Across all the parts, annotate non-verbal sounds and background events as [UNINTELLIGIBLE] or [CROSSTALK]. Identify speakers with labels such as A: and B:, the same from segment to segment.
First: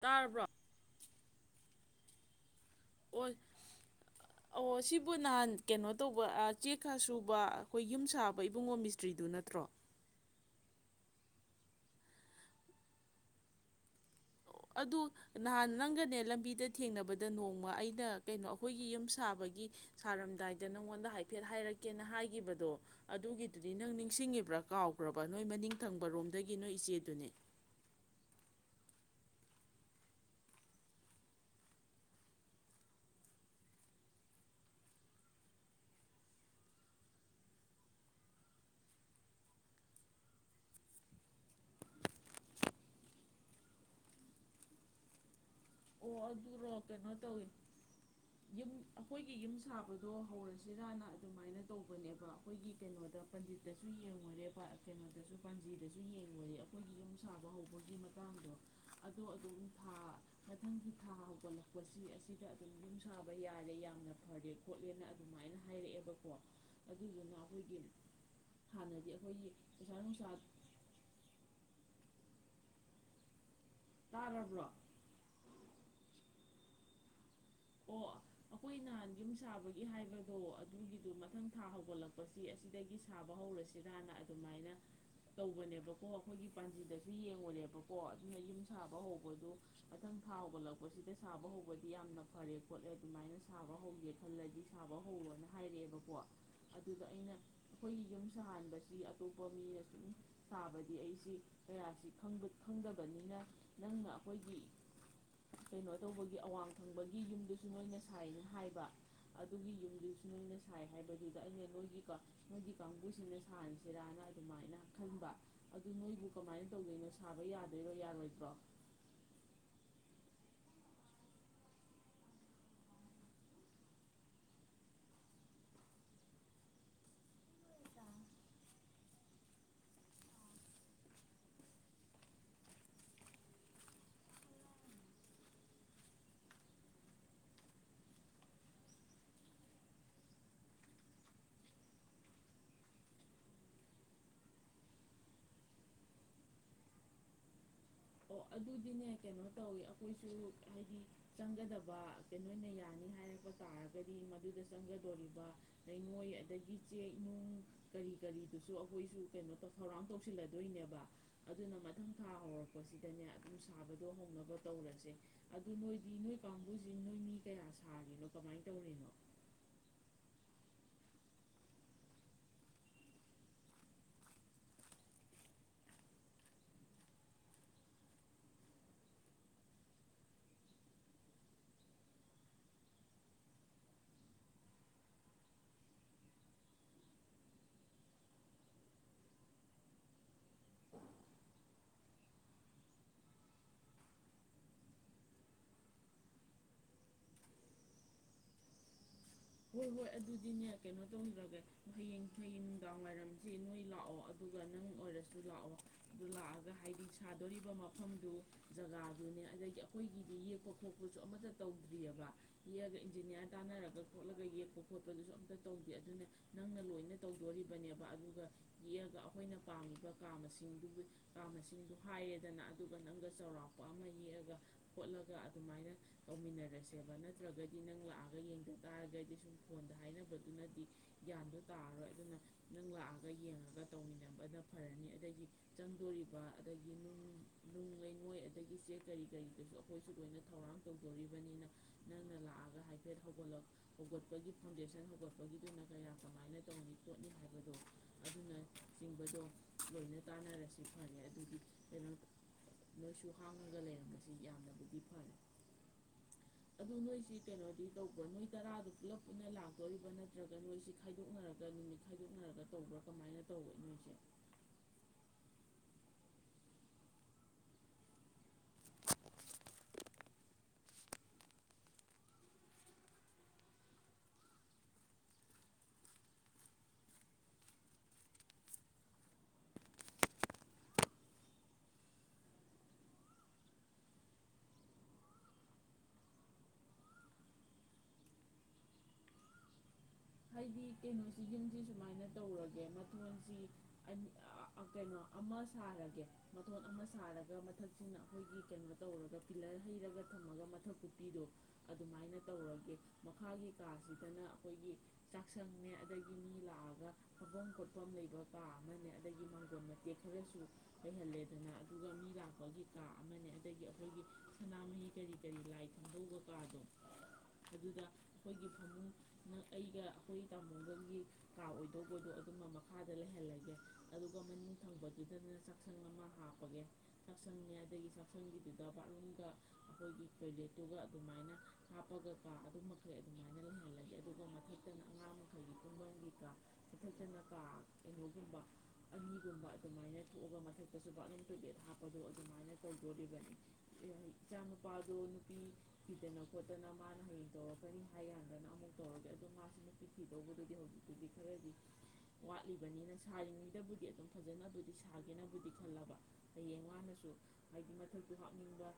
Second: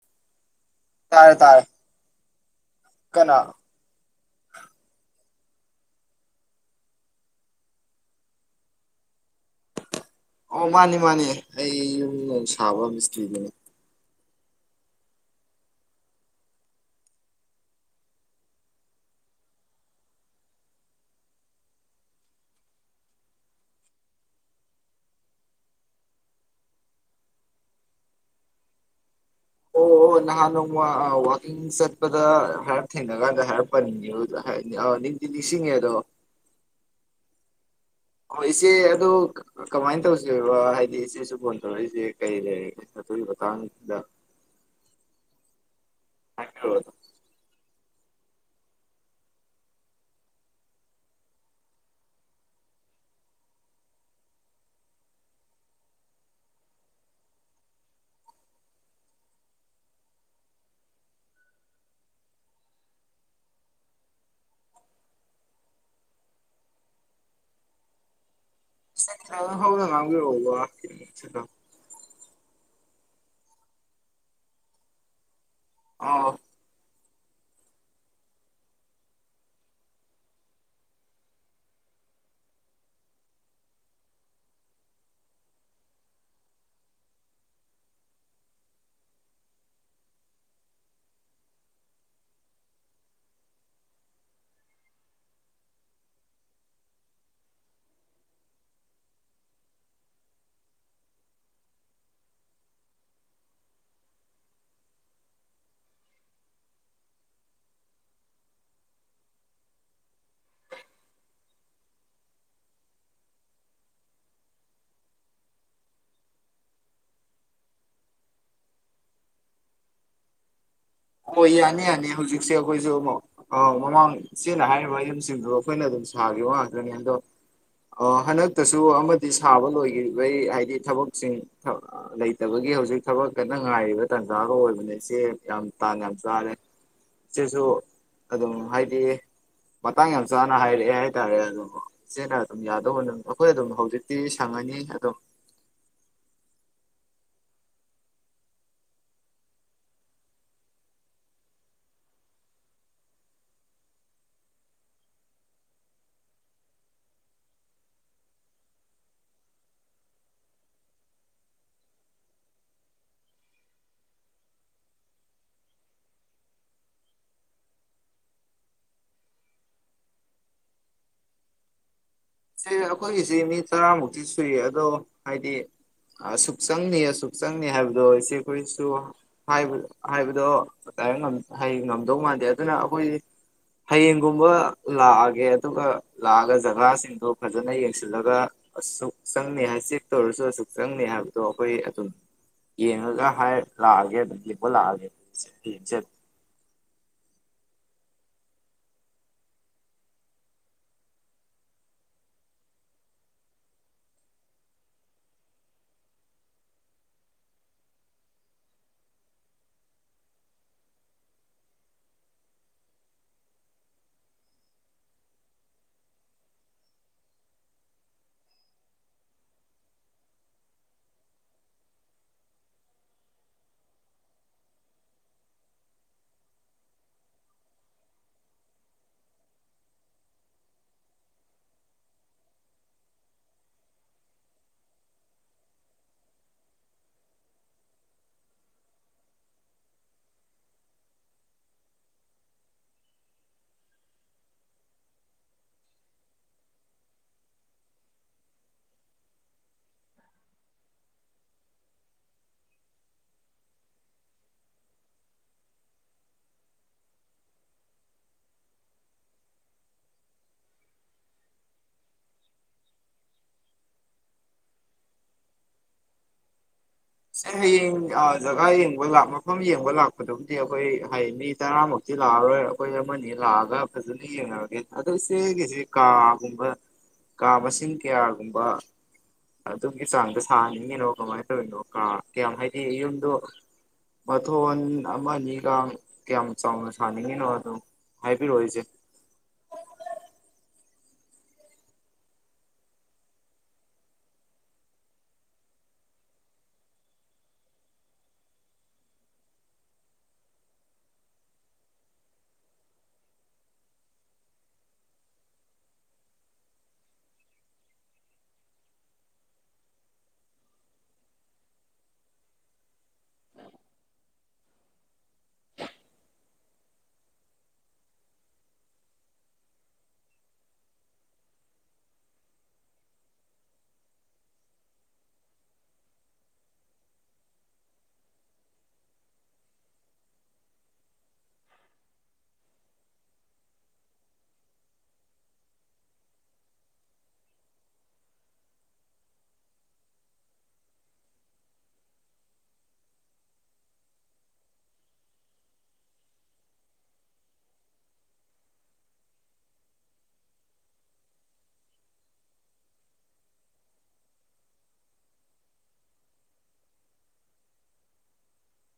A: ꯇꯥꯔꯕ꯭ꯔꯣ꯫
B: ꯇꯥꯔꯦ ꯇꯥꯔꯦ꯫ ꯀꯅꯥ
A: ꯑꯣ ꯑꯣ ꯁꯤꯕꯨ ꯅꯍꯥꯟ ꯀꯩꯅꯣ ꯇꯧꯕ ꯆꯦꯛ ꯀꯥ ꯁꯨꯕ ꯑꯩꯈꯣꯏ ꯌꯨꯝ ꯁꯥꯕ ꯏꯕꯨꯡꯉꯣ ꯃꯤꯁꯇ꯭ꯔꯤꯗꯨ ꯅꯠꯇ꯭ꯔꯣ
B: ꯑꯣ ꯃꯥꯅꯤ ꯃꯥꯅꯤ ꯑꯩ ꯌꯨꯝ ꯁꯥꯕ ꯃꯤꯁꯇ꯭ꯔꯤꯗꯨꯅꯤ
A: ꯑꯗꯨ ꯅꯍꯥꯟ ꯅꯪꯒꯅꯦ ꯂꯝꯕꯤꯗ ꯊꯦꯡꯅꯕꯗ ꯅꯣꯡꯃ ꯑꯩꯅ ꯀꯩꯅꯣ ꯑꯩꯈꯣꯏꯒꯤ ꯌꯨꯝ ꯁꯥꯕꯒꯤ ꯁꯥꯔꯝꯗꯥꯏꯗ ꯅꯪꯉꯣꯟꯗ ꯍꯥꯏꯐꯦꯠ ꯍꯥꯏꯔꯛꯀꯦꯅ ꯍꯥꯏꯈꯤꯕꯗꯣ ꯑꯗꯨꯒꯤꯗꯨꯗꯤ ꯅꯪ ꯅꯤꯡꯁꯤꯡꯉꯤꯕ꯭ꯔꯥ ꯀꯥꯎꯈ꯭ꯔꯕ ꯅꯣꯏ ꯃꯅꯤꯡ ꯊꯪꯕꯔꯣꯝꯗꯒꯤ ꯅꯣꯏ ꯏꯆꯦꯗꯨꯅꯦ
B: ꯑꯣ ꯑꯣ ꯅꯍꯥꯟ ꯅꯣꯡꯃ ꯋꯥꯛꯀꯤꯡ ꯆꯠꯄꯗ ꯍꯥꯏꯔꯞ ꯊꯦꯡꯅ ꯀꯥꯟꯗ ꯍꯥꯏꯔꯞ ꯍꯥꯏꯔꯛꯄ ꯅꯦꯅꯦꯗꯨꯔ ꯅꯤꯡꯗꯤ ꯅꯤꯡꯁꯤꯡꯉꯦ ꯑꯗꯣ ꯍꯣꯏ ꯏꯆꯦ ꯑꯗꯨ ꯀꯃꯥꯏꯅ ꯇꯧꯁꯦꯕ ꯍꯥꯏꯗꯤ ꯏꯆꯦꯁꯨ ꯐꯣꯟ ꯇꯧꯔꯛꯏꯁꯦ ꯀꯩ ꯂꯩꯔꯒꯦ ꯑꯗꯨꯒꯤ ꯃꯇꯥꯡꯗ
A: ꯑꯣ ꯑꯗꯨ ꯑꯗꯨ ꯔꯣ
B: ꯍꯥꯏꯕꯤꯔꯛꯑꯣ
A: ꯀꯩꯅꯣ ꯇꯧꯋꯤ ꯌꯨꯝ ꯑꯩꯈꯣꯏꯒꯤ ꯌꯨꯝ ꯁꯥꯕꯗꯣ ꯍꯧꯔꯁꯤꯔꯅ ꯑꯗꯨꯃꯥꯏꯅ ꯇꯧꯕꯅꯦꯕ ꯑꯩꯈꯣꯏꯒꯤ ꯀꯩꯅꯣꯗ ꯄꯟꯗꯤꯠꯇꯁꯨ ꯌꯦꯡꯉꯨꯔꯦꯕ ꯑ ꯀꯩꯅꯣꯗꯁꯨ ꯄꯥꯟꯖꯤꯗꯁꯨ ꯌꯦꯡꯉꯨꯔꯦꯕ ꯑꯩꯈꯣꯏꯒꯤ ꯌꯨꯝ ꯁꯥꯕ ꯍꯧꯕꯒꯤ ꯃꯇꯥꯡꯗꯣ ꯑꯗꯣ ꯑꯗꯨꯝ ꯊꯥ ꯃꯊꯪꯒꯤ ꯊꯥ ꯍꯧꯒꯠꯂꯛꯄꯁꯤ ꯑꯁꯤꯗ ꯑꯗꯨꯝ ꯌꯨꯝ ꯁꯥꯕ ꯌꯥꯔꯦ ꯌꯥꯝꯅ ꯐꯔꯦ ꯈꯣꯠꯂꯦꯅ ꯑꯗꯨꯃꯥꯏꯅ ꯍꯥꯏꯔꯛꯑꯦꯕꯀꯣ ꯑꯗꯨꯗꯨꯅ ꯑꯩꯈꯣꯏꯒꯤ ꯍꯥꯟꯅꯗꯤ ꯑꯩꯈꯣꯏꯒꯤ
B: ꯈꯤꯇꯪ ꯍꯧꯅ
A: ꯄꯩꯁꯥ ꯅꯨꯡꯁꯥ
B: ꯉꯥꯡꯕꯤꯔꯛꯎꯕ
A: ꯇꯥꯔꯕ꯭ꯔꯣ
B: ꯑꯧ
A: ꯑꯣ ꯑꯩꯈꯣꯏ ꯅꯍꯥꯟ ꯌꯨꯝ ꯁꯥꯕꯒꯤ ꯍꯥꯏꯕꯗꯣ ꯑꯗꯨꯒꯤꯗꯨꯣ ꯃꯊꯪ ꯊꯥ ꯍꯧꯒꯠꯂꯛꯄꯁꯤ ꯑꯁꯤꯗꯒꯤ ꯁꯥꯕ ꯍꯧꯔꯁꯤꯔꯅ ꯑꯗꯨꯃꯥꯏꯅ ꯇꯧꯕꯅꯦꯕꯀꯣ ꯑꯩꯈꯣꯏꯒꯤ ꯄꯥꯟꯖꯤꯗꯁꯨ ꯌꯦꯡꯂꯡꯉꯨꯔꯦꯕꯀꯣ ꯑꯗꯨꯅ ꯌꯨꯝ ꯁꯥꯕ ꯍꯧꯕꯗꯣ ꯃꯊꯪ ꯊꯥ ꯍꯧꯒꯠꯂꯛꯄꯁꯤꯗ ꯁꯥꯕ ꯍꯧꯕꯗꯤ ꯌꯥꯝꯅ ꯐꯔꯦ ꯈꯣꯠꯂꯦ ꯑꯗꯨꯃꯥꯏꯅ ꯁꯥꯕ ꯍꯧꯒꯦ ꯈꯜꯂꯗꯤ ꯁꯥꯕ ꯍꯧꯔꯣꯅ ꯍꯥꯏꯔꯛꯑꯦꯕꯀꯣ ꯑꯗꯨꯗ ꯑꯩꯅ ꯑꯩꯈꯣꯏꯒꯤ ꯌꯨꯝ ꯁꯥꯍꯟꯕꯁꯤ ꯑꯇꯣꯞꯄ ꯃꯤꯅ ꯁꯨꯝ ꯁꯥꯕꯗꯤ ꯑꯩꯁꯤ ꯀꯌꯥꯁꯤ ꯈꯪꯗꯕꯅꯤꯅ ꯅꯪꯅ ꯑꯩꯈꯣꯏꯒꯤ ꯀꯩꯅꯣ ꯇꯧꯕꯒꯤ ꯑꯋꯥꯡꯗ ꯒꯤ ꯌꯨꯝꯗꯨꯁꯨ ꯅꯣꯏꯅ ꯁꯥꯏꯅ ꯍꯥꯏꯕ ꯑꯗꯨꯒꯤ ꯌꯨꯝꯗꯨꯁꯨ ꯅꯣꯏꯅ ꯁꯥꯏ ꯍꯥꯏꯕꯗꯨꯗ ꯑꯩꯅ ꯅꯣꯏꯒꯤ ꯅꯣꯏꯒꯤ ꯀꯥꯡꯕꯨꯁꯤꯡꯅ ꯁꯥꯍꯟꯁꯤꯔꯥꯅ ꯑꯗꯨꯃꯥꯏꯅ ꯈꯟꯕ ꯑꯗꯨ ꯅꯣꯏꯕꯨ ꯀꯃꯥꯏꯅ ꯇꯧꯗꯣꯏꯅꯣ ꯁꯥꯕ ꯌꯥꯗꯣꯏꯔꯣ ꯌꯥꯔꯣꯏꯗ꯭ꯔꯣ
B: ꯍꯣꯏ ꯌꯥꯅꯤ ꯌꯥꯅꯤ ꯍꯧꯖꯤꯛꯁꯦ ꯑꯩꯈꯣꯏꯁꯨ ꯃꯃꯥꯡ ꯏꯆꯦꯅ ꯍꯥꯏꯔꯤꯕ ꯌꯨꯝꯁꯤꯡꯗꯣ ꯑꯩꯈꯣꯏꯅ ꯑꯗꯨꯝ ꯁꯥꯈꯤꯕ ꯉꯥꯛꯇꯅꯤ ꯑꯗꯣ ꯍꯟꯗꯛꯇꯁꯨ ꯑꯃꯗꯤ ꯁꯥꯕ ꯂꯣꯏꯈꯤꯕꯩ ꯍꯥꯏꯗꯤ ꯊꯕꯛꯁꯤꯡ ꯂꯩꯇꯕꯒꯤ ꯍꯧꯖꯤꯛ ꯊꯕꯛ ꯀꯟꯅ ꯉꯥꯏꯔꯤꯕ ꯇꯥꯟꯖꯥꯒ ꯑꯣꯏꯕꯅꯦ ꯏꯆꯦ ꯌꯥꯝ ꯇꯥꯟ ꯌꯥꯝ ꯆꯥꯔꯦ ꯏꯆꯦꯁꯨ ꯑꯗꯨꯝ ꯍꯥꯏꯗꯤ ꯃꯇꯥꯡ ꯌꯥꯝ ꯆꯥꯅ ꯍꯥꯏꯔꯛꯑꯦ ꯍꯥꯏꯇꯥꯔꯦ ꯑꯗꯣ ꯏꯆꯦꯅ ꯑꯗꯨꯝ ꯌꯥꯗꯧꯕ ꯑꯗꯨꯝ ꯑꯩꯈꯣꯏ ꯑꯗꯨꯝ ꯍꯧꯖꯤꯛꯇꯤ ꯁꯪꯉꯅꯤ ꯑꯗꯨꯝ
A: ꯑꯣ ꯑꯗꯨꯗꯤꯅꯦ ꯀꯩꯅꯣ ꯇꯧꯏ ꯑꯩꯈꯣꯏꯁꯨ ꯍꯥꯏꯗꯤ ꯆꯪꯒꯗꯕꯈꯩ ꯅꯣꯏꯅ ꯌꯥꯅꯤ ꯍꯥꯏꯔꯛꯄ ꯇꯥꯔꯒꯗꯤ ꯃꯗꯨꯗ ꯆꯪꯒꯗꯧꯔꯤꯕ ꯂꯩꯉꯣꯏ ꯑꯗꯒꯤ ꯆꯦꯛ ꯅꯨꯡ ꯀꯔꯤ ꯀꯔꯤꯗꯨꯁꯨ ꯑꯩꯈꯣꯏꯁꯨ ꯀꯩꯅꯣ ꯊꯧꯔꯥꯡ ꯇꯧꯁꯤꯜꯂꯗꯣꯏꯅꯦꯕ ꯑꯗꯨꯅ ꯃꯊꯪ ꯊꯥ ꯍꯧꯔꯛꯄ ꯁꯤꯗꯅꯦ ꯑꯗꯨ ꯁꯥꯕꯗꯣ ꯍꯧꯅꯕ ꯇꯧꯔꯁꯦ ꯑꯗꯨ ꯅꯣꯏꯗꯤ ꯅꯣꯏ ꯀꯥꯡꯕꯨꯁꯤ ꯅꯣꯏ ꯃꯤ ꯀꯌꯥ ꯁꯥꯔꯤꯅꯣ ꯀꯃꯥꯏꯅ ꯇꯧꯔꯤꯅꯣ
B: ꯏꯆꯦ ꯑꯩꯈꯣꯏꯒꯤꯁꯤ ꯃꯤ ꯇꯔꯥꯃꯨꯛꯇꯤ ꯁꯨꯏꯌꯦ ꯑꯗꯣ ꯍꯥꯏꯗꯤ ꯑꯁꯨꯛ ꯆꯪꯅꯤ ꯑꯁꯨꯛ ꯆꯪꯅꯤ ꯍꯥꯏꯕꯗꯣ ꯏꯆꯦ ꯑꯩꯈꯣꯏꯁꯨ ꯍꯥꯏꯕꯗꯣ ꯗꯥꯏꯔꯦꯛ ꯉꯝꯗꯧ ꯃꯥꯟꯗꯦ ꯑꯗꯨꯅ ꯑꯩꯈꯣꯏ ꯍꯌꯦꯡꯒꯨꯝꯕ ꯂꯥꯛꯑꯒꯦ ꯑꯗꯨꯒ ꯂꯥꯛꯑꯒ ꯖꯒꯥꯁꯤꯡ ꯑꯗꯣ ꯐꯖꯅ ꯌꯦꯡꯁꯤꯜꯂꯒ ꯑꯁꯨꯛ ꯆꯪꯅꯤ ꯍꯥꯏ ꯆꯦꯛ ꯇꯧꯔꯁꯨ ꯑꯁꯨꯛ ꯆꯪꯅꯤ ꯍꯥꯏꯕꯗꯣ ꯑꯩꯈꯣꯏ ꯑꯗꯨꯝ ꯌꯦꯡꯉꯒ ꯍꯥꯏ ꯂꯥꯛꯑꯒꯦ ꯑꯗꯨꯝ ꯌꯦꯡꯕ ꯂꯥꯛꯑꯒꯦ ꯌꯦꯡꯖꯕ
A: ꯍꯣꯏ ꯍꯣꯏ ꯑꯗꯨꯗꯤꯅꯦ ꯀꯩꯅꯣ ꯇꯧꯗ꯭ꯔꯒꯦ ꯍꯌꯦꯡ ꯍꯌꯦꯤꯡ ꯅꯨꯡꯗꯥꯡꯋꯥꯏꯔꯝꯁꯤ ꯅꯣꯏ ꯂꯥꯛꯑꯣ ꯑꯗꯨꯒ ꯅꯪ ꯑꯣꯏꯔꯁꯨ ꯂꯥꯛꯑꯣ ꯑꯗꯨ ꯂꯥꯛꯑꯒ ꯍꯥꯏꯗꯤ ꯁꯥꯗꯣꯔꯤꯕ ꯃꯐꯝꯗꯨ ꯖꯒꯥꯗꯨꯅꯦ ꯑꯗꯒꯤ ꯑꯩꯈꯣꯏꯒꯤꯗꯤ ꯌꯦꯛꯄ ꯈꯣꯠꯄꯁꯨ ꯑꯃꯠꯇ ꯇꯧꯗ꯭ꯔꯤꯑꯕ ꯌꯦꯛꯑꯒ ꯏꯟꯖꯤꯅꯤꯌꯥꯔ ꯇꯥꯅꯔꯒ ꯈꯣꯠꯂꯒ ꯌꯦꯛꯄ ꯈꯣꯠꯄꯗꯨꯁꯨ ꯑꯝꯇ ꯇꯧꯗꯦ ꯑꯗꯨꯅ ꯅꯪꯅ ꯂꯣꯏꯅ ꯇꯧꯗꯣꯔꯤꯕꯅꯦꯕ ꯑꯗꯨꯒ ꯌꯦꯛꯑꯒ ꯑꯩꯈꯣꯏꯅ ꯄꯥꯝꯃꯤꯕ ꯀꯥ ꯃꯁꯤꯡꯗꯨꯕꯨ ꯀꯥ ꯃꯁꯤꯡꯗꯨ ꯍꯥꯏꯔꯦꯗꯅ ꯑꯗꯨꯒ ꯅꯪꯒ ꯆꯥꯎꯔꯥꯛꯄ ꯑꯃ ꯌꯦꯛꯑꯒ ꯈꯣꯠꯂꯒ ꯑꯗꯨꯃꯥꯏꯅ ꯇꯧꯃꯤꯟꯅꯔꯁꯦꯕ ꯅꯠꯇ꯭ꯔꯒꯗꯤ ꯅꯪ ꯂꯥꯛꯑꯒ ꯌꯦꯡ ꯇꯥꯔꯒꯗꯤ ꯁꯨꯝ ꯐꯣꯟꯗ ꯍꯥꯏꯅꯕꯗꯨꯅꯗꯤ ꯒ꯭ꯌꯥꯟꯗꯣ ꯇꯥꯔꯔꯣꯏ ꯑꯗꯨꯅ ꯅꯪ ꯂꯥꯛꯑꯒ ꯌꯦꯡꯉꯒ ꯇꯧꯃꯤꯟꯅꯕꯅ ꯐꯔꯅꯤ ꯑꯗꯒꯤ ꯆꯪꯗꯣꯔꯤꯕ ꯑꯗꯒꯤ ꯅꯨꯡ ꯅꯨꯡ ꯂꯩꯉꯣꯏ ꯑꯗꯒꯤ ꯆꯦꯛ ꯀꯔꯤ ꯀꯔꯤꯗꯨꯁꯨ ꯑꯩꯈꯣꯏꯁꯨ ꯂꯣꯏꯅ ꯊꯧꯔꯥꯡ ꯇꯧꯗꯣꯔꯤꯕꯅꯤꯅ ꯅꯪꯅ ꯂꯥꯛꯑꯒ ꯍꯥꯏꯐꯦꯠ ꯍꯧꯒꯠꯂꯒ ꯍꯧꯒꯠꯄꯒꯤ ꯐꯥꯎꯟꯗꯦꯁꯟ ꯍꯧꯒꯠꯄꯒꯤꯗꯨꯅ ꯀꯌꯥ ꯀꯃꯥꯏꯅ ꯇꯧꯅꯤ ꯈꯣꯠꯅꯤ ꯍꯥꯏꯕꯗꯣ ꯑꯗꯨꯅꯆꯤꯡꯕꯗꯣ ꯂꯣꯏꯅ ꯇꯥꯟꯅꯔꯁꯤ ꯐꯔꯦ ꯑꯗꯨꯗꯤ ꯀꯩꯅꯣ ꯅꯣꯏꯁꯨ ꯍꯥꯡꯉꯒ ꯂꯩꯔꯝꯕꯁꯤ ꯌꯥꯝꯅꯕꯨꯗꯤ ꯐꯔꯦ ꯑꯗꯨ ꯅꯣꯏꯁꯤ ꯀꯩꯅꯣꯗꯤ ꯇꯧꯕ꯭ꯔ ꯅꯣꯏ ꯇꯔꯥꯗꯨ ꯄꯨꯂꯞ ꯄꯨꯟꯅ ꯂꯥꯛꯇꯣꯔꯤꯕꯥ ꯅꯠꯇ꯭ꯔꯒ ꯅꯣꯏꯁꯤ ꯈꯥꯏꯗꯣꯛꯅꯔꯒ ꯅꯨꯃꯤꯠ ꯈꯥꯏꯗꯣꯛꯅꯔꯒ ꯇꯧꯕ꯭ꯔꯥ ꯀꯃꯥꯏꯅ ꯇꯧꯕꯅꯣ ꯅꯣꯏꯁꯦ
B: ꯍꯌꯦꯡ ꯖꯒꯥ ꯌꯦꯡꯕ ꯃꯐꯝ ꯌꯦꯡꯕ ꯂꯥꯛꯄꯗꯨꯕꯨꯗꯤ ꯑꯩꯈꯣꯏ ꯍꯥꯏ ꯃꯤ ꯇꯔꯥꯃꯨꯛꯇꯤ ꯂꯥꯛꯑꯔꯣꯏ ꯑꯩꯈꯣꯏ ꯑꯃꯅꯤ ꯂꯥꯛꯑꯒ ꯐꯖꯅ ꯌꯦꯡꯅꯔꯒꯦ ꯑꯗꯣ ꯏꯆꯦꯒꯤꯁꯤ ꯀꯥꯒꯨꯝꯕ ꯀꯥ ꯃꯁꯤꯡ ꯀꯌꯥꯒꯨꯝꯕ ꯑꯗꯨꯒꯤ ꯆꯥꯡꯗ ꯁꯥꯍꯟꯅꯤꯡꯉꯤꯅꯣ ꯀꯃꯥꯏꯅ ꯇꯧꯔꯤꯅꯣ ꯀꯥ ꯀꯌꯥꯝ ꯍꯥꯏꯗꯤ ꯌꯨꯝꯗꯣ ꯃꯊꯣꯟ ꯑꯃ ꯑꯅꯤꯒꯥꯡ ꯀꯌꯥꯝ ꯆꯥꯎꯅ ꯁꯥꯅꯤꯡꯉꯤꯅꯣ ꯑꯗꯨꯣ ꯍꯥꯏꯕꯤꯔꯛꯑꯣ ꯏꯆꯦ
A: ꯍꯥꯏꯗꯤ ꯀꯩꯅꯣꯁꯤ ꯌꯨꯝꯁꯤ ꯁꯨꯃꯥꯏꯅ ꯇꯧꯔꯒꯦ ꯃꯊꯣꯟꯁꯤ ꯀꯩꯅꯣ ꯑꯃ ꯁꯥꯔꯒꯦ ꯃꯊꯣꯟ ꯑꯃ ꯁꯥꯔꯒ ꯃꯊꯛꯁꯤꯅ ꯑꯩꯈꯣꯏꯒꯤ ꯀꯩꯅꯣ ꯇꯧꯔꯒ ꯄꯤꯂꯔ ꯍꯩꯔꯒ ꯊꯝꯃꯒ ꯃꯊꯛ ꯀꯨꯞꯄꯤꯗꯣ ꯑꯗꯨꯃꯥꯏꯅꯥ ꯇꯧꯔꯒꯦ ꯃꯈꯥꯒꯤ ꯀꯥ ꯁꯤꯗꯅ ꯑꯩꯈꯣꯏꯒꯤ ꯆꯥꯛꯁꯪꯅꯦ ꯑꯗꯒꯤ ꯃꯤ ꯂꯥꯛꯑꯒ ꯐꯝꯐꯝ ꯈꯣꯠꯐꯝ ꯂꯩꯕ ꯀꯥ ꯑꯃꯅꯦ ꯑꯗꯒꯤ ꯃꯥꯡꯒꯣꯝ ꯃꯇꯦꯛ ꯈꯔꯁꯨ ꯂꯩꯍꯜꯂꯦꯗꯅ ꯑꯗꯨꯒ ꯃꯤ ꯂꯥꯛꯄꯒꯤ ꯀꯥ ꯑꯃꯅꯦ ꯑꯗꯒꯤ ꯑꯩꯈꯣꯏꯒꯤ ꯁꯅꯥꯃꯍꯤ ꯀꯔꯤ ꯀꯔꯤ ꯂꯥꯏ ꯊꯝꯗꯧꯕ ꯀꯥꯗꯣ ꯑꯗꯨꯗ ꯑꯩꯈꯣꯏꯒꯤ ꯐꯃꯨꯡ ꯑꯩꯒ ꯑꯩꯈꯣꯏꯒꯤ ꯇꯥꯃꯣꯒꯥꯒꯤ ꯀꯥ ꯑꯣꯏꯗꯧꯕꯗꯣ ꯑꯗꯨꯝꯕ ꯃꯈꯥꯗ ꯂꯩꯍꯜꯂꯒꯦ ꯑꯗꯨꯒ ꯃꯅꯤꯡ ꯊꯪꯕꯗꯨꯗꯅ ꯆꯥꯛꯁꯪ ꯑꯃ ꯍꯥꯞꯄꯒ ꯆꯥꯛꯁꯪ ꯑꯗꯒꯤ ꯆꯥꯛꯁꯪꯒꯤꯗꯨ ꯕꯥꯨꯊꯔꯨꯝꯒ ꯑꯩꯈꯣꯏꯒꯤ ꯇꯣꯏꯂꯦꯠꯇꯨꯒ ꯑꯗꯨꯃꯥꯏꯅ ꯍꯥꯞꯄꯒ ꯀꯥ ꯑꯗꯨ ꯃꯈꯩ ꯑꯗꯨꯃꯥꯏꯅ ꯂꯩꯍꯜꯂꯒꯦ ꯑꯗꯨꯒ ꯃꯊꯛ ꯅ ꯑꯉꯥꯡ ꯃꯈꯩꯒꯤ ꯇꯨꯝꯐꯝ ꯀꯥ ꯃꯊꯛꯇꯅ ꯀꯥ ꯀꯩꯅꯣꯒꯨꯝꯕ ꯑꯅꯤꯒꯨꯝꯕ ꯑꯗꯨꯃꯥꯏꯅ ꯊꯣꯛꯑꯒ ꯃꯊꯛꯇꯁꯨ ꯕꯥꯊꯔꯨꯝ ꯇꯣꯏꯂꯦꯠ ꯍꯥꯞꯄꯗꯣ ꯑꯗꯨꯃꯥꯏꯅ ꯇꯧꯗꯣꯔꯤꯕꯅꯤ ꯏꯆꯥ ꯅꯨꯨꯄꯥꯗꯣ ꯅꯨꯄꯤ ꯊꯤꯗꯅ ꯈꯣꯠꯇꯅ ꯃꯥꯅ ꯍꯌꯦꯡ ꯇꯧꯔꯛꯀꯅꯤ ꯍꯥꯏ ꯀꯥꯟꯗꯅ ꯑꯃꯨꯛ ꯇꯧꯔꯒꯦ ꯑꯗꯨ ꯄꯤꯛꯈꯤꯗꯧꯕꯗꯨꯗꯤ ꯍꯧꯖꯤꯛꯇꯨꯗꯤ ꯈꯔꯗꯤ ꯋꯥꯠꯂꯤꯕꯅꯤꯅ ꯁꯥꯔꯤꯉꯩꯗꯕꯨꯗꯤ ꯑꯗꯨꯝ ꯐꯖꯅꯕꯨꯗꯤ ꯁꯥꯒꯦꯅꯕꯨꯗꯤ ꯈꯜꯂꯕ ꯍꯌꯦꯡ ꯃꯥꯅꯁꯨ ꯍꯥꯏꯗꯤ ꯃꯊꯛꯇꯨ ꯍꯥꯞꯅꯤꯡꯕ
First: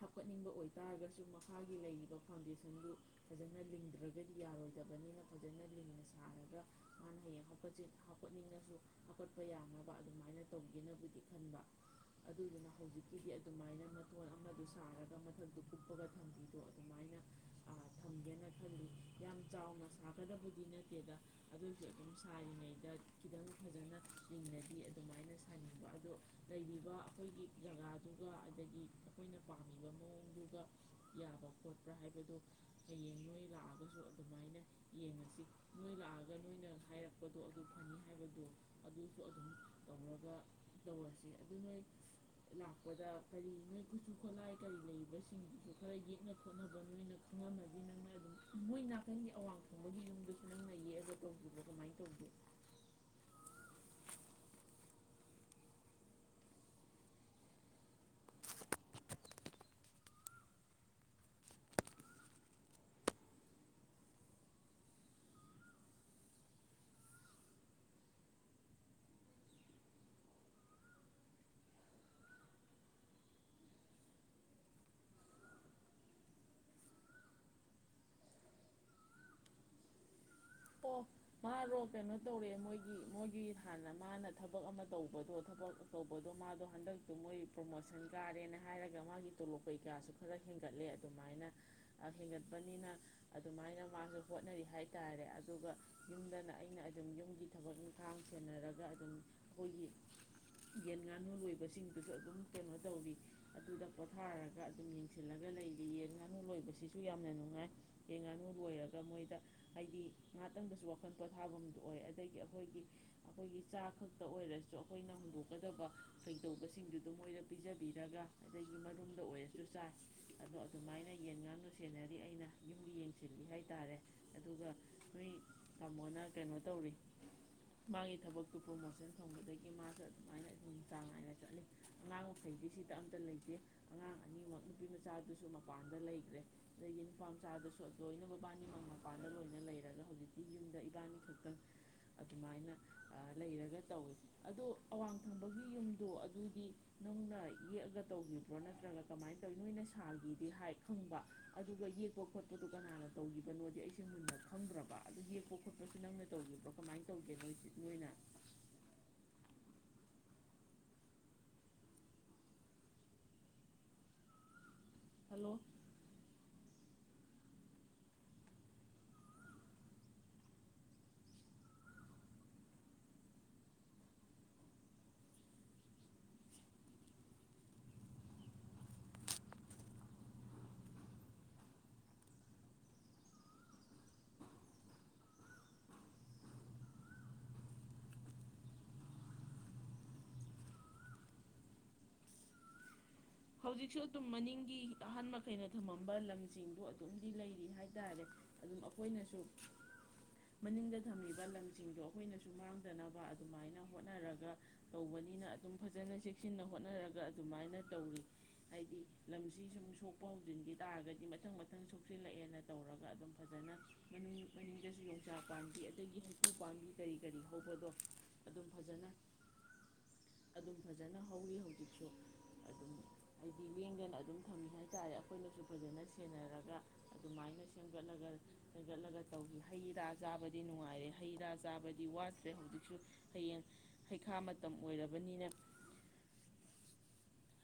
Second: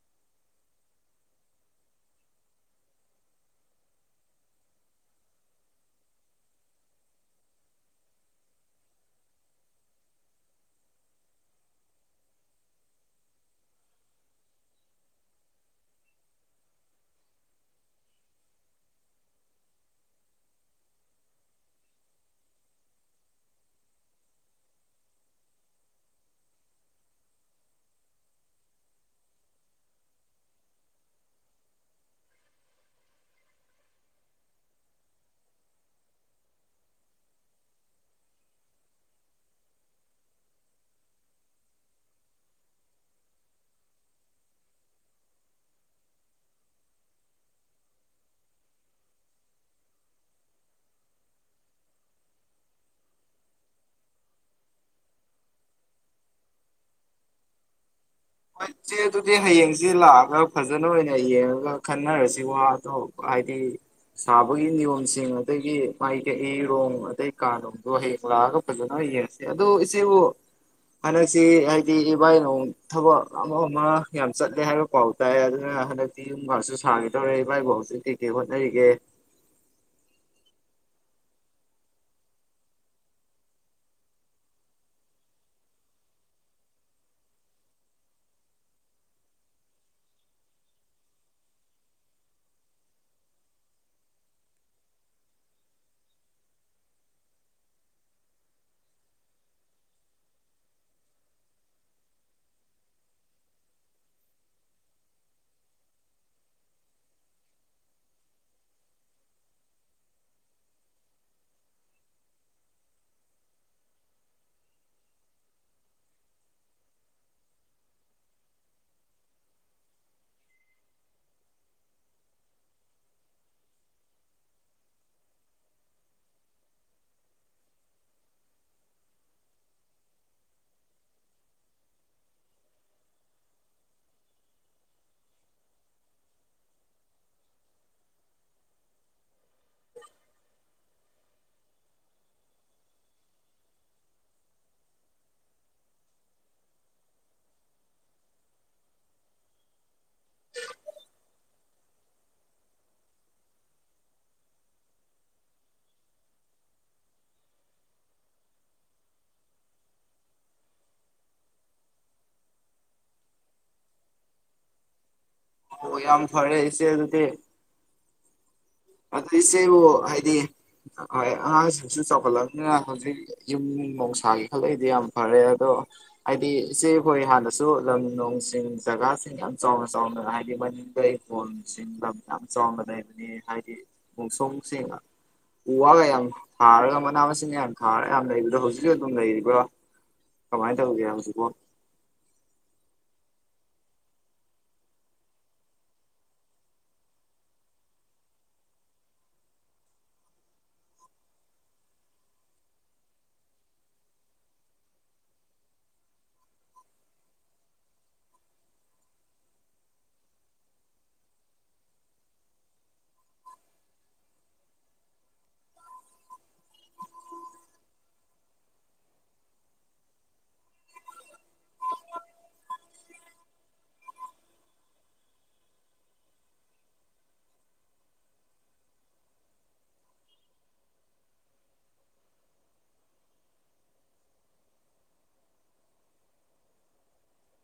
A: ꯍꯥꯞꯀꯠꯅꯤꯡꯕ ꯑꯣꯏꯇꯥꯔꯒꯁꯨ ꯃꯈꯥꯒꯤ ꯂꯩꯔꯤꯕ ꯐꯥꯎꯟꯗꯦꯁꯟꯗꯨ ꯐꯖꯅ ꯂꯤꯡꯗ꯭ꯔꯒꯗꯤ ꯌꯥꯔꯣꯏ ꯐꯖꯕꯅꯤꯅ ꯐꯖꯅ ꯂꯤꯡꯅ ꯁꯥꯔꯒ ꯃꯥꯅ ꯍꯌꯦꯡ ꯀꯥ ꯍꯥꯞꯀꯠꯅꯤꯡꯉꯁꯨ ꯍꯥꯀꯠꯄ ꯌꯥꯅꯕ ꯑꯗꯨꯃꯥꯏꯅ ꯇꯧꯒꯦꯅꯕꯨꯗꯤ ꯈꯟꯕ ꯑꯗꯨꯗꯨꯅ ꯍꯧꯖꯤꯛꯀꯤꯗꯤ ꯑꯗꯨꯃꯥꯏꯅ ꯃꯇꯣꯟ ꯑꯃꯗꯨ ꯁꯥꯔꯒ ꯃꯊꯛꯇ ꯎꯨꯞꯄꯒ ꯊꯝꯕꯤꯗꯣ ꯑꯗꯨꯃꯥꯏꯅ ꯊꯝꯒꯦꯅ ꯈꯜꯂꯤ ꯌꯥꯝ ꯆꯥꯎꯅ ꯁꯥꯒꯗꯕꯗꯤ ꯅꯠꯇꯦꯗ ꯑꯗꯨꯁꯨ ꯑꯗꯨꯝ ꯁꯥꯔꯤꯉꯩꯗ ꯈꯤꯇꯪ ꯐꯖꯅ ꯂꯤꯡꯅꯗꯤ ꯑꯗꯨꯃꯥꯏꯅ ꯁꯥꯅꯤꯡꯕ ꯑꯗꯣ ꯂꯩꯔꯤꯕ ꯑꯩꯈꯣꯏꯒꯤ ꯖꯒꯥꯗꯨꯒ ꯑꯗꯒꯤ ꯑꯩꯈꯣꯏꯅ ꯄꯥꯝꯃꯤꯕ ꯃꯑꯣꯡꯗꯨꯒ ꯌꯥꯕ ꯈꯣꯠꯄ꯭ꯔꯥ ꯍꯥꯏꯕꯗꯣ ꯍꯌꯦꯡ ꯅꯣꯏ ꯂꯥꯛꯑꯒꯁꯨ ꯑꯗꯨꯝ ꯑꯗꯨꯃꯥꯏꯅ ꯌꯦꯡꯉꯁꯤ ꯅꯣꯏ ꯂꯥꯛꯑꯒ ꯅꯣꯏꯅ ꯍꯥꯏꯔꯛꯄꯗꯣ ꯑꯗꯨ ꯐꯅꯤ ꯍꯥꯏꯕꯗꯣ ꯑꯗꯨꯁꯨ ꯑꯗꯨꯝ ꯇꯧꯔꯒ ꯇꯧꯔꯁꯤ ꯑꯗꯨ ꯅꯣꯏ ꯂꯥꯛꯄꯗ ꯀꯔꯤ ꯅꯣꯏ ꯈꯨꯠꯁꯨ ꯈꯨꯠꯂꯥꯏ ꯀꯔꯤ ꯂꯩꯕꯁꯤꯡꯁꯨ ꯈꯔ ꯌꯦꯛꯅ ꯈꯣꯠꯅꯕꯥ ꯅꯣꯏꯅ ꯈꯪꯉꯝꯂꯥꯅꯤ ꯅꯡꯅꯥ ꯑꯗꯨꯝ ꯅꯪꯒꯤ ꯑꯋꯥꯡ ꯊꯡꯕꯒꯤ ꯌꯨꯝꯗꯁꯨ ꯅꯪꯅ ꯌꯦꯛꯑꯒ ꯇꯧꯒꯤꯕ꯭ꯔꯣꯕ ꯀꯃꯥꯏꯅ ꯇꯧꯕꯅꯣ
B: ꯍꯣꯏ ꯏꯆꯦ ꯑꯗꯨꯗꯤ ꯍꯌꯦꯡꯁꯤ ꯂꯥꯛꯑꯒ ꯐꯖꯅ ꯑꯣꯏꯅ ꯌꯦꯡꯉꯒ ꯈꯟꯅꯔꯁꯤ ꯋꯥ ꯑꯗꯣ ꯍꯥꯏꯗꯤ ꯁꯥꯕꯒꯤ ꯅꯤꯌꯣꯝꯁꯤꯡ ꯑꯗꯒꯤ ꯃꯥꯏ ꯀꯛꯏꯔꯣꯡ ꯑꯗꯩ ꯀꯥꯅꯣꯗꯣ ꯍꯌꯦꯡ ꯂꯥꯛꯑꯒ ꯐꯖꯅ ꯌꯦꯡꯉꯁꯤ ꯑꯗꯣ ꯏꯆꯦꯕꯨ ꯍꯟꯗꯛꯁꯤ ꯍꯥꯏꯗꯤ ꯏꯕꯥꯏꯅꯨꯡ ꯊꯕꯛ ꯑꯃ ꯑꯃ ꯌꯥꯝ ꯆꯠꯂꯦ ꯍꯥꯏꯕ ꯄꯥꯎ ꯇꯥꯏ ꯑꯗꯨꯅ ꯍꯟꯗꯛꯇꯤ ꯌꯨꯝꯒꯁꯨ ꯁꯥꯒꯦ ꯇꯧꯔꯦ ꯏꯕꯥꯏꯕꯨ ꯍꯧꯖꯤꯛ ꯀꯩ ꯀꯩ ꯍꯣꯠꯅꯔꯤꯒꯦ
A: ꯑꯣ ꯃꯥꯔꯣ ꯀꯩꯅꯣ ꯇꯧꯔꯦ ꯃꯣꯏꯒꯤ ꯃꯣꯏꯒꯤ ꯍꯥꯟꯅ ꯃꯥꯅ ꯊꯕꯛ ꯑꯃ ꯇꯧꯕꯗꯣ ꯊꯕꯛ ꯇꯧꯕꯗꯣ ꯃꯥꯗꯣ ꯍꯟꯗꯛꯇꯣ ꯃꯣꯏ ꯄ꯭ꯔꯣꯃꯣꯁꯟ ꯀꯥꯔꯦꯅ ꯍꯥꯏꯔꯒ ꯃꯥꯒꯤ ꯇꯣꯂꯣꯞ ꯀꯩꯀꯥꯁꯨ ꯈꯔ ꯍꯦꯟꯒꯠꯂꯦ ꯑꯗꯨꯃꯥꯏꯅ ꯍꯦꯟꯒꯠꯄꯅꯤꯅ ꯑꯗꯨꯃꯥꯏꯅ ꯃꯥꯁꯨ ꯍꯣꯠꯅꯔꯤ ꯍꯥꯏꯇꯥꯔꯦ ꯑꯗꯨꯒ ꯌꯨꯝꯗꯅ ꯑꯩꯅ ꯑꯗꯨꯝ ꯌꯨꯝꯒꯤ ꯊꯕꯛ ꯏꯪꯈꯥꯡ ꯁꯦꯟꯅꯔꯒ ꯑꯗꯨꯝ ꯑꯩꯈꯣꯏꯒꯤ ꯌꯦꯟ ꯉꯥꯅꯨ ꯂꯣꯏꯕꯁꯤꯡꯗꯨꯁꯨ ꯑꯗꯨꯝ ꯀꯩꯅꯣ ꯇꯧꯔꯤ ꯑꯗꯨꯗ ꯄꯣꯊꯥꯔꯒ ꯑꯗꯨꯝ ꯌꯦꯡꯁꯤꯜꯂꯒ ꯂꯩꯔꯤ ꯌꯦꯟ ꯉꯥꯅꯨ ꯂꯣꯏꯕꯁꯤꯁꯨ ꯌꯥꯝꯅ ꯅꯨꯡꯉꯥꯏ ꯌꯦꯟ ꯉꯥꯅꯨ ꯂꯣꯏꯔꯒ ꯃꯣꯏꯗ ꯍꯥꯏꯗꯤ ꯉꯥꯏꯍꯥꯛꯇꯪꯗꯁꯨ ꯋꯥꯈꯜ ꯄꯣꯊꯥꯐꯝꯗꯨ ꯑꯣꯏ ꯑꯗꯒꯤ ꯑꯩꯈꯣꯏꯒꯤ ꯑꯩꯈꯣꯏꯒꯤ ꯆꯥ ꯈꯛꯇ ꯑꯣꯏꯔꯁꯨ ꯑꯩꯈꯣꯏꯅ ꯍꯨꯟꯗꯣꯛꯀꯗꯕ ꯀꯩꯗꯧꯕꯁꯤꯡꯗꯨꯗ ꯃꯣꯏꯗ ꯄꯤꯖꯕꯤꯔꯒ ꯑꯗꯒꯤ ꯃꯔꯨꯝꯗ ꯑꯣꯏꯔꯁꯨ ꯆꯥꯏ ꯑꯗꯣ ꯑꯗꯨꯃꯥꯏꯅ ꯌꯦꯟ ꯉꯥꯅꯨ ꯁꯦꯟꯅꯔꯤ ꯑꯩꯅ ꯌꯨꯝꯒꯤ ꯌꯦꯡꯁꯤꯜꯂꯤ ꯍꯥꯏ ꯇꯔꯦ ꯑꯗꯨꯒ ꯍꯣꯏ ꯇꯥꯃꯣꯅ ꯀꯩꯅꯣ ꯇꯧꯔꯤ ꯃꯥꯒꯤ ꯊꯕꯛꯇꯨ ꯄ꯭ꯔꯣꯃꯣꯁꯟ ꯐꯪꯕꯗꯒꯤ ꯃꯥꯁꯨ ꯑꯗꯨꯃꯥꯏꯅ ꯆꯥꯡ ꯅꯥꯏꯅ ꯆꯠꯂꯤ ꯑꯉꯥꯡ ꯃꯈꯩꯗꯤ ꯁꯤꯗ ꯑꯝꯇ ꯂꯩꯇꯦ ꯑꯉꯥꯡ ꯑꯅꯤꯃꯛ ꯅꯨꯄꯤ ꯃꯆꯥꯗꯨꯁꯨ ꯃꯄꯥꯟꯗ ꯂꯩꯈ꯭ꯔꯦ ꯑꯗꯒꯤ ꯅꯨꯄꯥ ꯃꯆꯥꯗꯨꯁꯨ ꯂꯣꯏꯅ ꯃꯕꯥꯟꯅꯤꯃꯛ ꯃꯄꯥꯟꯗ ꯂꯣꯏꯅ ꯂꯩ ꯍꯧꯖꯤꯛꯇꯤ ꯌꯨꯝꯗ ꯏꯕꯥꯅꯤ ꯈꯛꯇꯪ ꯑꯗꯨꯃꯥꯏꯅ ꯂꯩꯔꯒ ꯇꯧꯋꯤ ꯑꯗꯣ ꯑꯋꯥꯡ ꯊꯪꯕꯒꯤ ꯌꯨꯝꯗꯣ ꯑꯗꯨꯗꯤ ꯅꯪꯅ ꯌꯦꯛꯑꯒ ꯇꯧꯈꯤꯕ꯭ꯔꯣ ꯅꯠꯇ꯭ꯔꯒ ꯀꯃꯥꯏꯅ ꯇꯧꯋꯤ ꯅꯣꯏꯅ ꯁꯥꯒꯤꯗꯤ ꯍꯥꯏ ꯈꯪꯕ ꯑꯗꯨꯒ ꯌꯦꯛꯄ ꯈꯣꯠꯄꯗꯨꯣ ꯀꯅꯥꯅ ꯇꯧꯈꯤꯕꯕꯅꯣꯗꯤ ꯑꯩꯁꯦ ꯃꯨꯟꯅ ꯈꯪꯗ꯭ꯔꯕ ꯑꯗꯨ ꯌꯦꯛꯄ ꯈꯣꯠꯄꯁꯨ ꯅꯪꯅ ꯇꯧꯈꯤꯕ꯭꯭ꯔꯣ ꯀꯃꯥꯏꯅ ꯇꯧꯒꯦ ꯅꯣꯏꯁꯤ ꯅꯣꯏꯅ ꯍꯜꯂꯣ
B: ꯑꯣ ꯌꯥꯝ ꯐꯔꯦ꯫ [UNINTELLIGIBLE] ꯑꯗꯨ ꯏꯆꯦꯕꯨ ꯍꯥꯏꯗꯤ ꯑꯉꯥꯡꯁꯤꯡꯁꯨ ꯆꯥꯎꯈꯠꯂꯅꯤꯅ ꯍꯧꯖꯤꯛ ꯌꯨꯝ ꯅꯨꯡꯁꯥꯒꯦ ꯈꯜꯂꯛꯏꯗꯤ ꯌꯥꯝ ꯐꯔꯦ ꯑꯗꯣ ꯍꯥꯏꯗꯤ ꯏꯆꯦꯈꯣꯏ ꯍꯥꯟꯅꯁꯨ ꯂꯝ ꯅꯨꯡꯁꯤꯡ ꯖꯒꯥꯁꯤꯡ ꯌꯥꯝ ꯆꯥꯎꯅ- ꯆꯥꯎꯅ ꯍꯥꯏꯗꯤ ꯃꯅꯤꯡꯗ ꯍꯤꯡꯈꯣꯜ ꯁꯤꯡ ꯂꯝ ꯌꯥꯝ ꯆꯥꯎꯅ ꯂꯩꯕꯅꯤ ꯍꯥꯏ ꯃꯣꯡꯁꯣꯡꯁꯤꯡ ꯎ ꯋꯥꯒ ꯌꯥꯝ ꯊꯥꯔꯒ ꯃꯅꯥ ꯃꯁꯤꯡꯒ ꯌꯥꯝ ꯊꯥꯔꯒ ꯌꯥꯝ ꯂꯩꯕꯗꯣ ꯍꯧꯖꯤꯛꯁꯨ ꯑꯗꯨꯝ ꯂꯩꯔꯤꯕ꯭ꯔꯥ ꯀꯃꯥꯏꯅ ꯇꯧꯒꯦ ꯍꯧꯖꯤꯛꯄꯣ?
A: ꯍꯧꯖꯤꯛꯁꯨ ꯑꯗꯨꯝ ꯃꯅꯤꯡꯒꯤ ꯑꯍꯟ ꯃꯈꯩꯅ ꯊꯝꯃꯝꯕ ꯂꯝꯁꯤꯡꯗꯣ ꯑꯗꯨꯝꯗꯤ ꯂꯩꯔꯤ ꯍꯥꯏꯇꯥꯔꯦ ꯑꯗꯨꯝ ꯑꯩꯈꯣꯏꯅꯁꯨ ꯃꯅꯤꯡꯗ ꯊꯝꯃꯤꯕ ꯂꯝꯁꯤꯡꯗꯣ ꯑꯩꯈꯣꯏꯅꯁꯨ ꯃꯥꯡꯗꯅꯕ ꯑꯗꯨꯃꯥꯏꯅ ꯍꯣꯠꯅꯔꯒ ꯇꯧꯕꯅꯤꯅ ꯑꯗꯨꯝ ꯐꯖꯅ ꯆꯦꯛꯁꯤꯟꯅ ꯍꯣꯠꯅꯔꯒ ꯑꯗꯨꯃꯥꯏꯅ ꯇꯧꯔꯤ ꯍꯥꯏꯗꯤ ꯂꯝꯁꯤ ꯁꯨꯝ ꯁꯣꯛꯄ ꯍꯧꯖꯤꯟꯈꯤ ꯇꯥꯔꯒꯗꯤ ꯃꯊꯪ ꯃꯊꯪ ꯁꯣꯛꯆꯤꯜꯂꯛꯑꯦꯅ ꯇꯧꯔꯒ ꯑꯗꯨꯝ ꯐꯖꯅ ꯃꯅꯤꯡ ꯃꯅꯤꯡꯗꯁꯨ ꯌꯣꯡꯆꯥꯛ ꯄꯥꯝꯕꯤ ꯑꯗꯒꯤ ꯍꯩꯀꯨ ꯄꯥꯝꯕꯤ ꯀꯔꯤ ꯀꯔꯤ ꯍꯧꯕꯗꯣ ꯑꯗꯨꯝ ꯐꯖꯅ ꯑꯗꯨꯝ ꯐꯖꯅ ꯍꯧꯔꯤ ꯍꯧꯖꯤꯛꯁꯨ ꯑꯗꯨꯝ ꯍꯥꯏꯗꯤ ꯂꯦꯡꯗꯅ ꯑꯗꯨꯝ ꯊꯝꯃꯤ ꯍꯥꯏꯇꯥꯥꯔꯦ ꯑꯩꯈꯣꯏꯅꯁꯨ ꯐꯖꯅ ꯁꯦꯟꯅꯔꯒ ꯑꯗꯨꯃꯥꯏꯅ ꯁꯦꯝꯒꯠꯂꯒ ꯁꯦꯝꯒꯠꯂꯒ ꯇꯧꯏ ꯍꯩ ꯔꯥ ꯆꯥꯕꯗꯤ ꯅꯨꯡꯉꯥꯏꯔꯦ ꯍꯩ ꯔꯥ ꯆꯥꯕꯗꯤ ꯋꯥꯠꯇ꯭ꯔꯦ ꯍꯧꯖꯤꯛꯁꯨ ꯍꯌꯦꯡ ꯍꯩꯈꯥ ꯃꯇꯝ ꯑꯣꯏꯔꯕꯅꯤꯅ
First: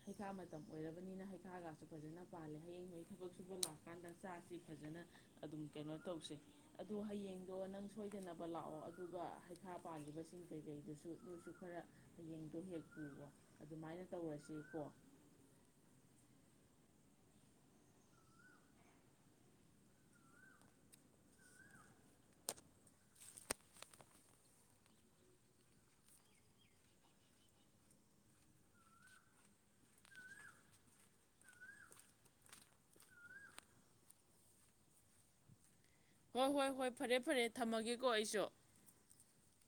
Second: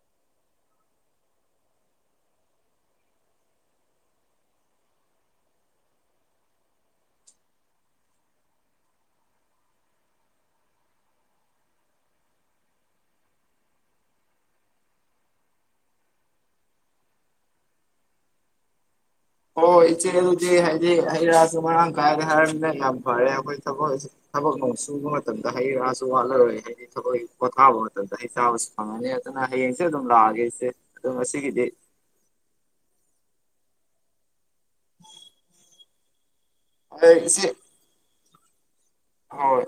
A: ꯍꯩꯈꯥ ꯃꯇꯝ ꯑꯣꯏꯔꯕꯅꯤꯅ ꯍꯩꯈꯥꯒꯁꯨ ꯐꯖꯅ ꯄꯥꯂꯦ ꯍꯌꯦꯡꯈꯩ ꯊꯕꯛ ꯁꯨꯕ ꯂꯥꯛꯀꯥꯟꯗ ꯆꯥꯁꯤ ꯐꯖꯅ ꯑꯗꯨꯝ ꯀꯩꯅꯣ ꯇꯧꯁꯦ ꯑꯗꯣ ꯍꯌꯦꯡꯗꯣ ꯅꯪ ꯁꯣꯏꯗꯅꯕ ꯂꯥꯛꯑꯣ ꯑꯗꯨꯒ ꯍꯩꯈꯥ ꯄꯥꯜꯂꯤꯕꯁꯤꯡ ꯀꯩꯀꯩꯗꯨꯁꯨ ꯅꯣꯏꯁꯨ ꯈꯔ ꯍꯌꯦꯡꯗꯣ ꯍꯦꯛ ꯄꯨꯒꯣ ꯑꯗꯨꯃꯥꯏꯅ ꯇꯧꯔꯁꯤ [UNINTELLIGIBLE]
B: ꯍꯣꯏ - ꯍꯣꯏ ꯏꯆꯦ ꯑꯗꯨꯗꯤ ꯍꯥꯏꯗꯤ ꯍꯩ - ꯔꯥꯗꯨ ꯃꯔꯥꯡ ꯀꯥꯏꯅ ꯍꯥꯏꯔꯕꯅꯤꯅꯥ ꯌꯥꯝ ꯐꯔꯦ ꯑꯩꯈꯣꯏ ꯊꯕꯛ ꯊꯕꯛ ꯅꯣꯡ ꯁꯨꯕ ꯃꯇꯝꯗ ꯍꯩ - ꯔꯥꯁꯨ ꯋꯥꯠꯂꯔꯣꯏ ꯍꯥꯏꯗꯤ ꯊꯕꯛ ꯄꯣꯊꯥꯕ ꯃꯇꯝꯗ ꯍꯩ ꯆꯥꯕꯁꯨ ꯐꯪꯉꯅꯤ ꯑꯗꯨꯅ ꯍꯌꯦꯡꯁꯦ ꯑꯗꯨꯝ ꯂꯥꯛꯑꯒꯦ ꯏꯆꯦ ꯑꯗꯨꯣ ꯉꯁꯤꯒꯤꯗꯤ
A: ꯍꯣꯏ ꯍꯣꯏ ꯍꯣꯏ ꯐꯔꯦ ꯐꯔꯦ ꯊꯝꯃꯒꯦꯀꯣ ꯑꯩꯁꯨ
B: ꯍꯣꯏ